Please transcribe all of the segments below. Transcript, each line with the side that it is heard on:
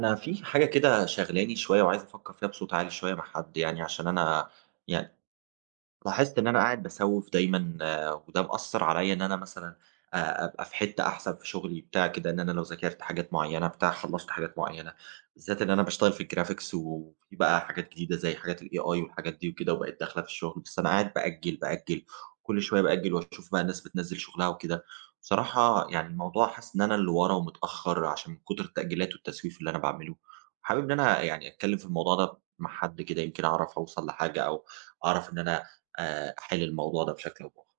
right: أنا في حاجة كده شاغلاني شوية وعايز أفكّر فيها بصوت عالي شوية مع حد يعني، عشان أنا يع لاحظت إن أنا قاعد باسوّف دايمًا، وده مأثّر عليّا إن أنا مثلًا أبقى في حتّة أحسن في شغلي بتاع كده، إن أنا لو ذاكرت حاجات معيّنة بتاع، خلّصت حاجات معيّنة، بالذات إن أنا باشتغل في الgraphics وفي بقى حاجات جديدة زي حاجات الAI والحاجات دي وكده وبقت داخلة في الشغل، بس أنا قاعد بأجّل، بأجّل، كل شوية بأجّل وأشوف بقى الناس بتنزّل شغلها وكده. بصراحة يعني الموضوع حاسس إن أنا اللي ورا ومتأخّر عشان من كتر التأجيلات والتسويف اللي أنا باعمله. حابب إن أنا يعني أتكلّم في الموضوع ده مع حد كده يمكن أعرف أوصل لحاجة أو أعرف إن أنا أحِل الموضوع ده بشكل أو بآخر.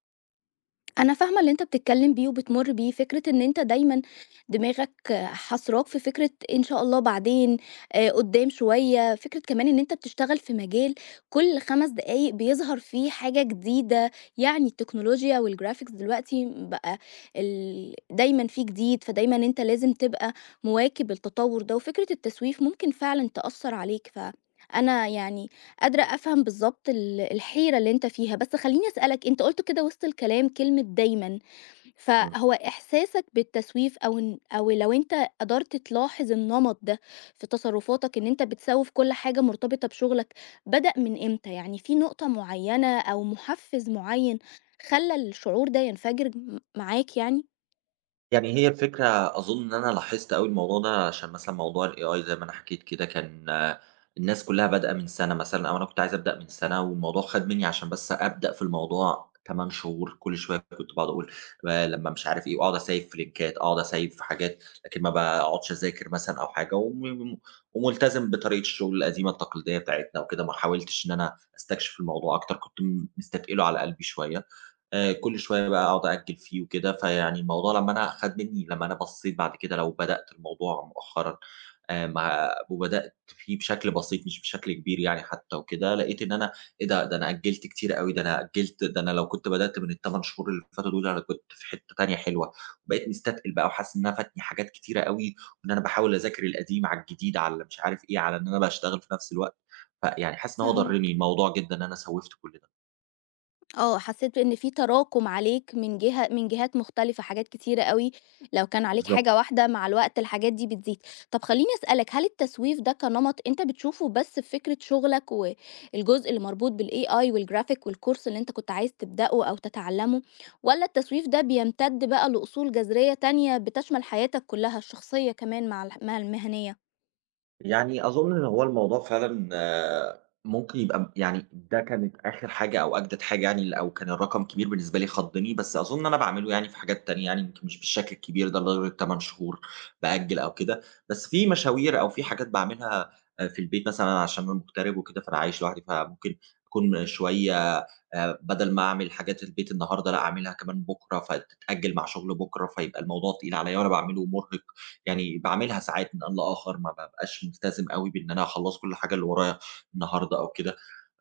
left: أنا فاهمة اللي أنت بتتكلم بيه وبتمر بيه، فكرة إن أنت دايمًا دماغك حاصراك في فكرة إن شاء الله بعدين، قدّام شوية، فكرة كمان إن أنت بتشتغل في مجال كل 5 دقايق بيظهر فيه حاجة جديدة، يعني التكنولوجيا والgraphics دلوقتي بقى ال دايمًا فيه جديد، فدايمًا أنت لازم تبقى مواكب التطوّر ده، وفكرة التسويف ممكن فعلًا تأثّر عليك، فأنا يعني قادرة أفهم بالضبط الحيرة اللي أنت فيها، بس خلّيني أسألك، أنت قُلت كده وسط الكلام كلمة دايمًا،
right: إمم.
left: فهو إحساسك بالتسويف أو إن أو لو أنت قدرت تلاحظ النمط ده في تصرفاتك إن أنت بتسوّف كل حاجة مرتبطة بشغلك، بدأ من إمتى؟ يعني في نقطة معيّنة أو مُحفّز معيّن خلّى الشعور ده ينفجر معاك يعني؟
right: يعني هي الفكرة أظُن إن أنا لاحظت أوي الموضوع ده عشان مثلًا موضوع الAI زي ما أنا حكيت كده كان. الناس كُلّها بادئة من سَنة مثلًا أو أنا كنت عايز أبدأ من سَنة، والموضوع خَد منّي عشان بس أبدأ في الموضوع 8 شهور. كل شوية كنت باقعد أقول لمّا مش عارف إيه، وأقعد أسيّف في لينكات، أقعد أسيّف في حاجات، لكن ما باقعدش أذاكر مثلًا أو حاجة، وملتزم بطريقة الشغل القديمة التقليدية بتاعتنا وكده. ما حاولتش إن أنا أستكشف الموضوع أكتر، كنت مستتقله على قلبي شوية. كل شوية بقى أقعد أأجّل فيه وكده. فيعني الموضوع لمّا أنا خَد منّي، لمّا أنا بصّيت بعد كده لو بدأت الموضوع مؤخرًا، مع وبدأت فيه بشكل بسيط مش بشكل كبير يعني حتى وكده، لقيت إن أنا إيه ده! ده أنا أجّلت كتير أوي، ده أنا لو كنت بدأت من ال8 شهور اللي فاتوا دول أنا كنت في حتّة تانية حلوة. بقيت مستتقل بقى وحاسس إن أنا فاتني حاجات كتيرة أوي، وإن أنا باحاول أذاكر القديم على الجديد على مش عارف إيه، على إن أنا باشتغل في نفس الوقت. فيعني حاسس إن هو
left: فاهماك.
right: ضرّني الموضوع جدًا إن أنا سوّفت كل ده.
left: آه، حسيت بإن في تراكم عليك من جهة من جهات مختلفة، حاجات كتيرة أوي، لو كان عليك
right: بالضبط.
left: حاجة واحدة مع الوقت الحاجات دي بتزيد. طب خلّيني أسألك، هل التسويف ده كنمط أنت بتشوفه بس في فكرة شغلك والجزء اللي مربوط بالAI والgraphic والcourse اللي أنت كنت عايز تبدأه أو تتعلمه، والّا التسويف ده بيمتد بقى لأصول جذرية تانية بتشمل حياتك كلها، الشخصية كمان مع مع المهنية؟
right: يعني أظُن إن هو الموضوع فعلًا، ممكن يبقى، يعني ده كانت آخر حاجة أو أجدد حاجة يعني، أو كان الرقم كبير بالنسبة لي خضّني، بس أظُن إن أنا باعمله يعني في حاجات تانية، يعني يمكن مش بالشكل الكبير ده لدرجة 8 شهور بأجّل أو كده، بس في مشاوير أو في حاجات باعملها في البيت مثلًا، عشان أنا مغترب وكده، فأنا عايش لوحدي. فممكن أكون شوية، بدل ما أعمل حاجات البيت النهارده لأ، أعملها كمان بُكرة، فتتأجّل مع شُغل بُكرة، فيبقى الموضوع تقيل عليّا وأنا باعمله ومُرهق. يعني باعملها ساعات من آن لآخر، ما بابقاش ملتزم أوي بإن أنا هاخلّص كل حاجة اللي ورايا النهارده أو كده.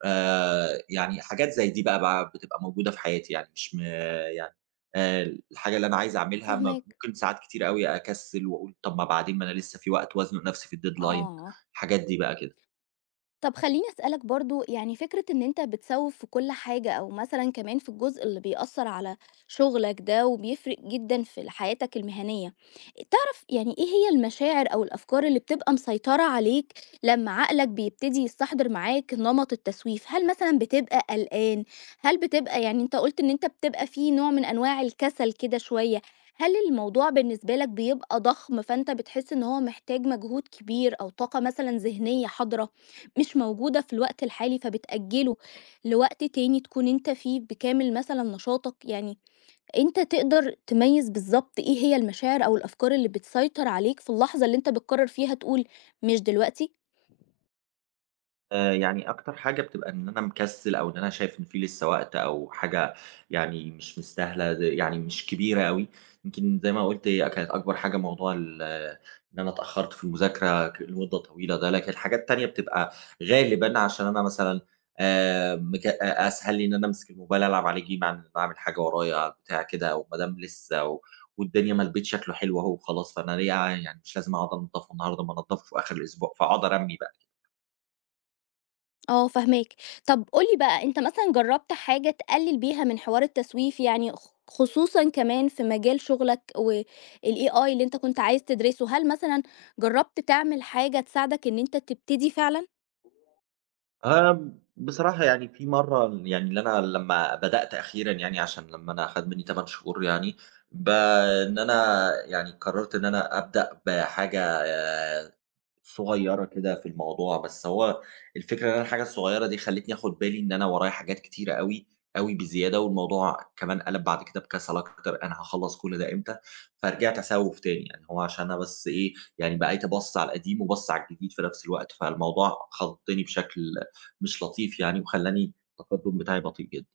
right: يعني حاجات زي دي بقى بتبقى موجودة في حياتي، يعني مش يعني آآ الحاجة اللي أنا عايز أعملها
left: فاهماك.
right: ممكن ساعات كتير أوي أكسّل، وأقول طَب ما بعدين، ما أنا لسه في وقت، وأزنُق نَفْسي في الdeadline.
left: آه.
right: الحاجات دي بقى كده.
left: طب خلّيني أسألك برضه، يعني فكرة إن أنت بتسوّف في كل حاجة أو مثلًا كمان في الجزء اللي بيأثّر على شغلك ده وبيفرق جدًا في حياتك المهنية، تعرف يعني إيه هي المشاعر أو الأفكار اللي بتبقى مسيطرة عليك لمّا عقلك بيبتدي يستحضر معاك نمط التسويف؟ هل مثلًا بتبقى قلقان؟ هل بتبقى يعني أنت قُلت إن أنت بتبقى في نوع من أنواع الكسل كده شوية، هل الموضوع بالنسبة لك بيبقى ضخم فأنت بتحس إن هو محتاج مجهود كبير أو طاقة مثلًا ذهنية حاضرة؟ مش موجودة في الوقت الحالي فبتأجله لوقت تاني تكون انت فيه بكامل مثلا نشاطك يعني، انت تقدر تميز بالظبط ايه هي المشاعر او الافكار اللي بتسيطر عليك في اللحظة اللي انت بتقرر فيها تقول مش دلوقتي؟
right: يعني أكتر حاجة بتبقى إن أنا مكسل، أو إن أنا شايف إن في لسه وقت، أو حاجة يعني مش مستاهلة، يعني مش كبيرة أوي. يمكن زي ما قُلت هي كانت أكبر حاجة موضوع إن أنا اتأخرت في المذاكرة لمدة طويلة ده، لكن الحاجات التانية بتبقى غالبًا عشان أنا مثلًا مك أ أسهل لي إن أنا أمسك الموبايل ألعب عليه game عن إن أنا أعمل حاجة ورايا بتاع كده، أو ما دام لسه والدنيا، ما البيت شكله حلو أهو وخلاص، فأنا ليه يعني مش لازم أقعد أنضفه النهارده، ما أنضفه في آخر الأسبوع، فأقعد أرمي بقى.
left: اه، فهماك. طب قولي بقى، انت مثلا جربت حاجة تقلل بيها من حوار التسويف؟ يعني خصوصا كمان في مجال شغلك والاي اي اللي انت كنت عايز تدرسه، هل مثلا جربت تعمل حاجة تساعدك ان انت تبتدي فعلا؟
right: بصراحة يعني في مرّة، يعني اللي أنا لمّا بدأت أخيرًا، يعني عشان لمّا أنا خَد منّي 8 شهور يعني، ب إن أنا يعني قرّرت إن أنا أبدأ بحاجة صغيرة كده في الموضوع. بس هو الفكرة إن أنا الحاجة الصغيرة دي خلّتني آخُد بالي إن أنا ورايا حاجات كتيرة أوي، أوي بزيادة، والموضوع كمان قَلَب بعد كده بكَسَل أكتر. أنا هاخلّص كل ده إمتى؟ فرجعت أسوِّف تاني. يعني هو عشان أنا بس إيه، يعني بقيت أبَص على القديم وباصِص على الجديد في نفس الوقت، فالموضوع خضّني بشكل مش لطيف يعني، وخلّاني التقدُّم بتاعي بطيء جدًا.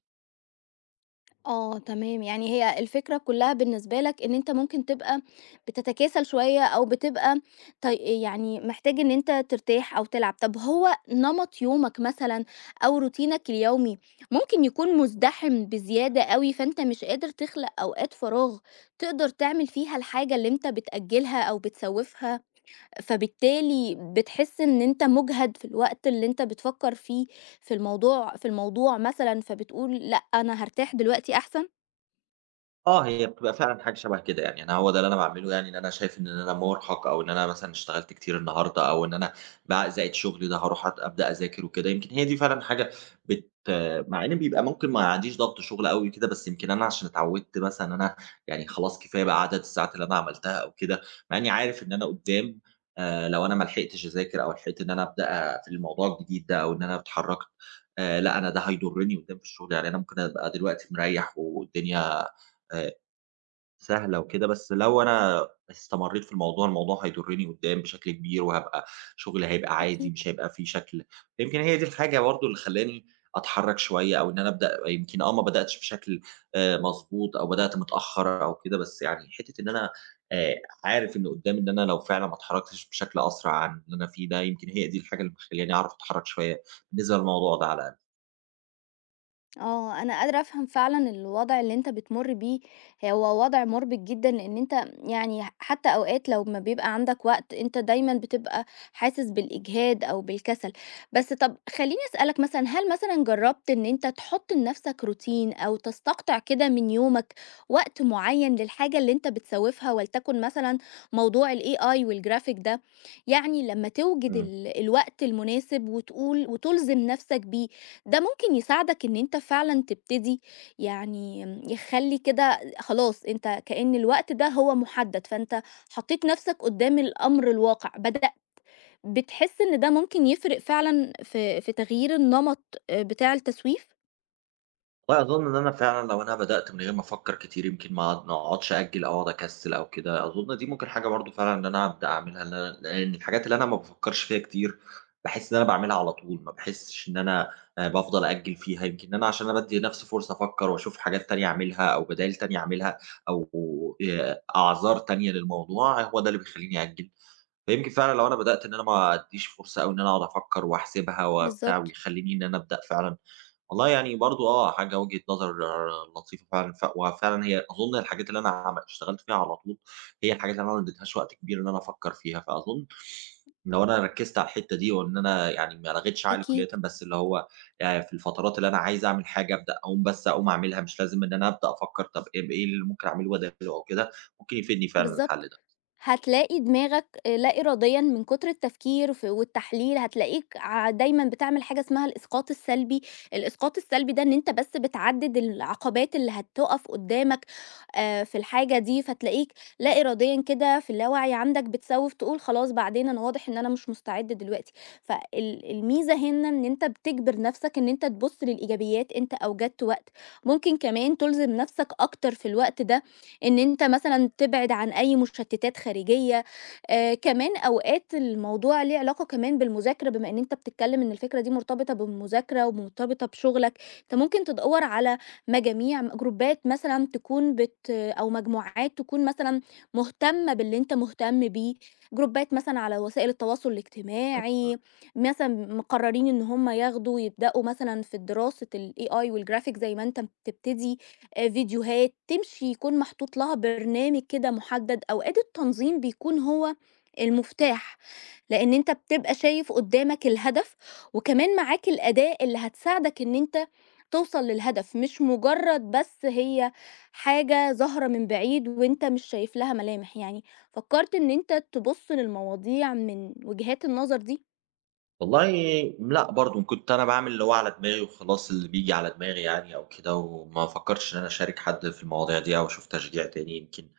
left: آه تمام، يعني هي الفكرة كلّها بالنسبة لك إن أنت ممكن تبقى بتتكاسل شوية أو بتبقى يعني محتاج إن أنت ترتاح أو تلعب، طب هو نمط يومك مثلًا أو روتينك اليومي ممكن يكون مُزدحم بزيادة أوي، فأنت مش قادر تخلق أوقات فراغ تقدر تعمل فيها الحاجة اللي أنت بتأجّلها أو بتسوّفها، فبالتالي بتحس إن أنت مُجهَد في الوقت اللي أنت بتفكّر فيه في الموضوع مثلًا، فبتقول لأ أنا هارتاح دلوقتي أحسن؟
right: آه، هي بتبقى فعلًا حاجة شبه كده. يعني أنا هو ده اللي أنا باعمله، يعني إن أنا شايف إن أنا مُرهَق، أو إن أنا مثلًا اشتغلت كتير النهارده، أو إن أنا بقى زائد شغلي ده هاروح أبدأ أذاكر وكده. يمكن هي دي فعلًا حاجة بت مع إن بيبقى ممكن ما عنديش ضغط شغل أوي كده، بس يمكن أنا عشان اتعوِّدت مثلًا إن أنا يعني خلاص كفاية بقى عدد الساعات اللي أنا عملتها أو كده، مع إني عارف إن أنا قُدّام، لو أنا ما لحقتش أذاكر، أو لحقت إن أنا أبدأ في الموضوع الجديد ده، أو إن أنا اتحرّكت، لأ، أنا ده هيضرني قُدّام في الشغل. يعني أنا ممكن أبقى دلوقتي مريّح والدنيا آآ سهلة وكده، بس لو أنا استمرّيت في الموضوع، الموضوع هيضرني قدّام بشكل كبير، وهابقى شغلي هيبقى عادي،
left: أكيد.
right: مش هيبقى فيه شكل. يمكن هي دي الحاجة برضه اللي خلّاني أتحرّك شوية، أو إن أنا أبدأ. يمكن ما بدأتش بشكل مضبوط، أو بدأت متأخّر أو كده، بس يعني حتّة إن أنا آآ عارف إن قدّام، إن أنا لو فعلًا ما اتحرّكتش بشكل أسرع عن اللي أنا فيه ده، يمكن هي دي الحاجة اللي مخلّياني أعرف أتحرّك شوية بالنسبة للموضوع ده على
left: اه، أنا قادرة أفهم فعلا الوضع اللي أنت بتمر بيه، هو وضع مربك جدا، لأن أنت يعني حتى أوقات لو ما بيبقى عندك وقت أنت دايما بتبقى حاسس بالإجهاد أو بالكسل. بس طب خليني أسألك، مثلا هل مثلا جربت إن أنت تحط لنفسك روتين أو تستقطع كده من يومك وقت معين للحاجة اللي أنت بتسوفها، ولتكن مثلا موضوع ال AI والجرافيك ده؟ يعني لما توجد
right: الأقل.
left: الوقت المناسب وتقول وتلزم نفسك بيه، ده ممكن يساعدك إن أنت فعلًا تبتدي، يعني يخلّي كده خلاص أنت كأن الوقت ده هو محدد، فأنت حطيت نفسك قدّام الأمر الواقع، بتحس إن ده ممكن يفرق فعلًا في في تغيير النمط بتاع التسويف؟
right: والله أظن إن أنا فعلًا لو أنا بدأت من غير ما أفكّر كتير، يمكن ما أقعدش أأجّل، أو أقعد أكسّل أو كده. أظن دي ممكن حاجة برضه فعلًا إن أنا أبدأ أعملها، إن أنا لإن الحاجات اللي أنا ما بافكّرش فيها كتير، باحس إن أنا باعملها على طول، ما باحسّش إن أنا بافضل أأجّل فيها. يمكن ان أنا عشان أنا بادّي لنَفْسي فرصة أفكّر وأشوف حاجات تانية أعملها، أو بدايل تانية أعملها، أو أعذار تانية للموضوع، هو ده اللي بيخلّيني أأجّل. فيمكن فعلًا لو أنا بدأت إن أنا ما أدّيش فرصة أوي إن أنا أقعد أفكّر وأحسبها وبتاع،
left: بالضبط.
right: ويخلّيني إن أنا أبدأ فعلًا. والله يعني برضه حاجة وجهة نظر لطيفة فعلًا. وفعلًا هي أظن الحاجات اللي أنا اشتغلت فيها على طول، هي الحاجات اللي أنا ما اديتهاش وقت كبير إن أنا أفكّر فيها. فأظن لو أنا ركّزت على الحتّة دي، وإن أنا يعني ما لغيتش عقلي
left: أكيد.
right: كُلّيًا، بس اللي هو في الفترات اللي أنا عايز أعمل حاجة أبدأ، أقوم بس أقوم أعملها، مش لازم إن أنا أبدأ أفكّر طَب إيه، إيه اللي ممكن أعمله بداله أو كده. ممكن يفيدني فعلًا
left: بالضبط.
right: الحل
left: هتلاقي دماغك لا إراديًا من كتر التفكير والتحليل، هتلاقيك دايمًا بتعمل حاجة اسمها الإسقاط السلبي، الإسقاط السلبي ده إن أنت بس بتعدّد العقبات اللي هتُقف قدّامك في الحاجة دي، فتلاقيك لا إراديًا كده في اللاوعي عندك بتسوّف تقول خلاص بعدين أنا واضح إن أنا مش مستعد دلوقتي، فال الميزة هنا إن أنت بتجبر نفسك إن أنت تبُص للإيجابيات، أنت أوجدت وقت، ممكن كمان تُلزم نفسك أكتر في الوقت ده إن أنت مثلًا تبعد عن أي مشتتات خارجية، كمان أوقات الموضوع ليه علاقة كمان بالمذاكرة بما إن أنت بتتكلم إن الفكرة دي مرتبطة بالمذاكرة ومرتبطة بشغلك، أنت ممكن تدوّر على مجاميع جروبات مثلًا تكون بت أو مجموعات تكون مثلًا مهتمة باللي أنت مهتم بيه، جروبات مثلًا على وسائل التواصل
right: ده.
left: الاجتماعي، مثلًا مقررين إن هم ياخدوا يبدأوا مثلًا في دراسة الAI والGraphic زي ما أنت بتبتدي، فيديوهات، تمشي يكون محطوط لها برنامج كده محدد، أوقات التنظيم بيكون هو المفتاح، لإن أنت بتبقى شايف قدّامك الهدف، وكمان معاك الأداة اللي هتساعدك إن أنت توصل للهدف، مش مجرد بس هي حاجة ظاهرة من بعيد وأنت مش شايف لها ملامح يعني، فكرت إن أنت تبُص للمواضيع من وجهات النظر دي؟
right: والله لأ برضه، كنت أنا باعمل اللي هو على دماغي وخلاص، اللي بييجي على دماغي يعني أو كده، وما فكّرتش إن أنا أشارك حد في المواضيع دي أو أشوف تشجيع تاني. يمكن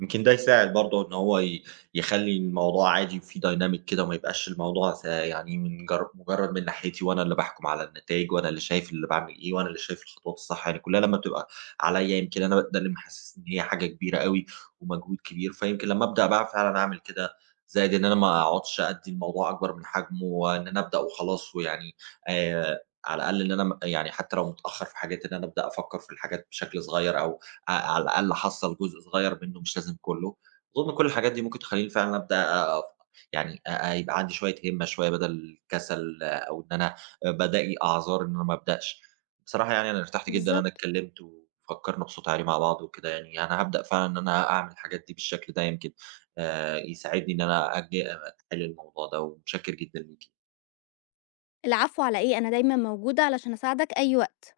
right: ده يساعد برضه، إن هو يخلّي الموضوع عادي وفي dynamic كده، وما يبقاش الموضوع يعني من مجرّد من ناحيتي، وأنا اللي باحكم على النتايج، وأنا اللي شايف اللي باعمل إيه، وأنا اللي شايف الخطوات الصح. يعني كُلّها لمّا بتبقى عليّا يمكن أنا ده اللي محسّسني إن هي حاجة كبيرة أوي ومجهود كبير. فيمكن لمّا أبدأ بقى فعلًا أعمل كده، زائد إن أنا ما أقعدش أدّي الموضوع أكبر من حجمه، وإن أنا أبدأ وخلاص ويعني على الأقل، إن أنا يعني حتّى لو متأخّر في حاجات، إن أنا أبدأ أفكّر في الحاجات بشكل صغيّر، أو على الأقل أحصّل جزء صغير منّه، مش لازم كلّه. أظن كل الحاجات دي ممكن تخلّيني فعلًا أبدأ يعني يبقى عندي شوية هِمّة شوية بدل الكسل، أو إن أنا بالاقي أعذار إن أنا ما أبدأش. بصراحة يعني أنا ارتحت جدًا إن أنا
left: بالضبط.
right: اتكلّمت وفكّرنا بصوت عالي مع بعض وكده يعني. أنا هابدأ فعلًا إن أنا أعمل الحاجات دي بالشكل ده، يمكن يساعدني إن أنا أتحِل الموضوع ده. ومتشكّر جدًا ليكِ.
left: العفو على إيه، أنا دايمًا موجودة علشان أساعدك أي وقت.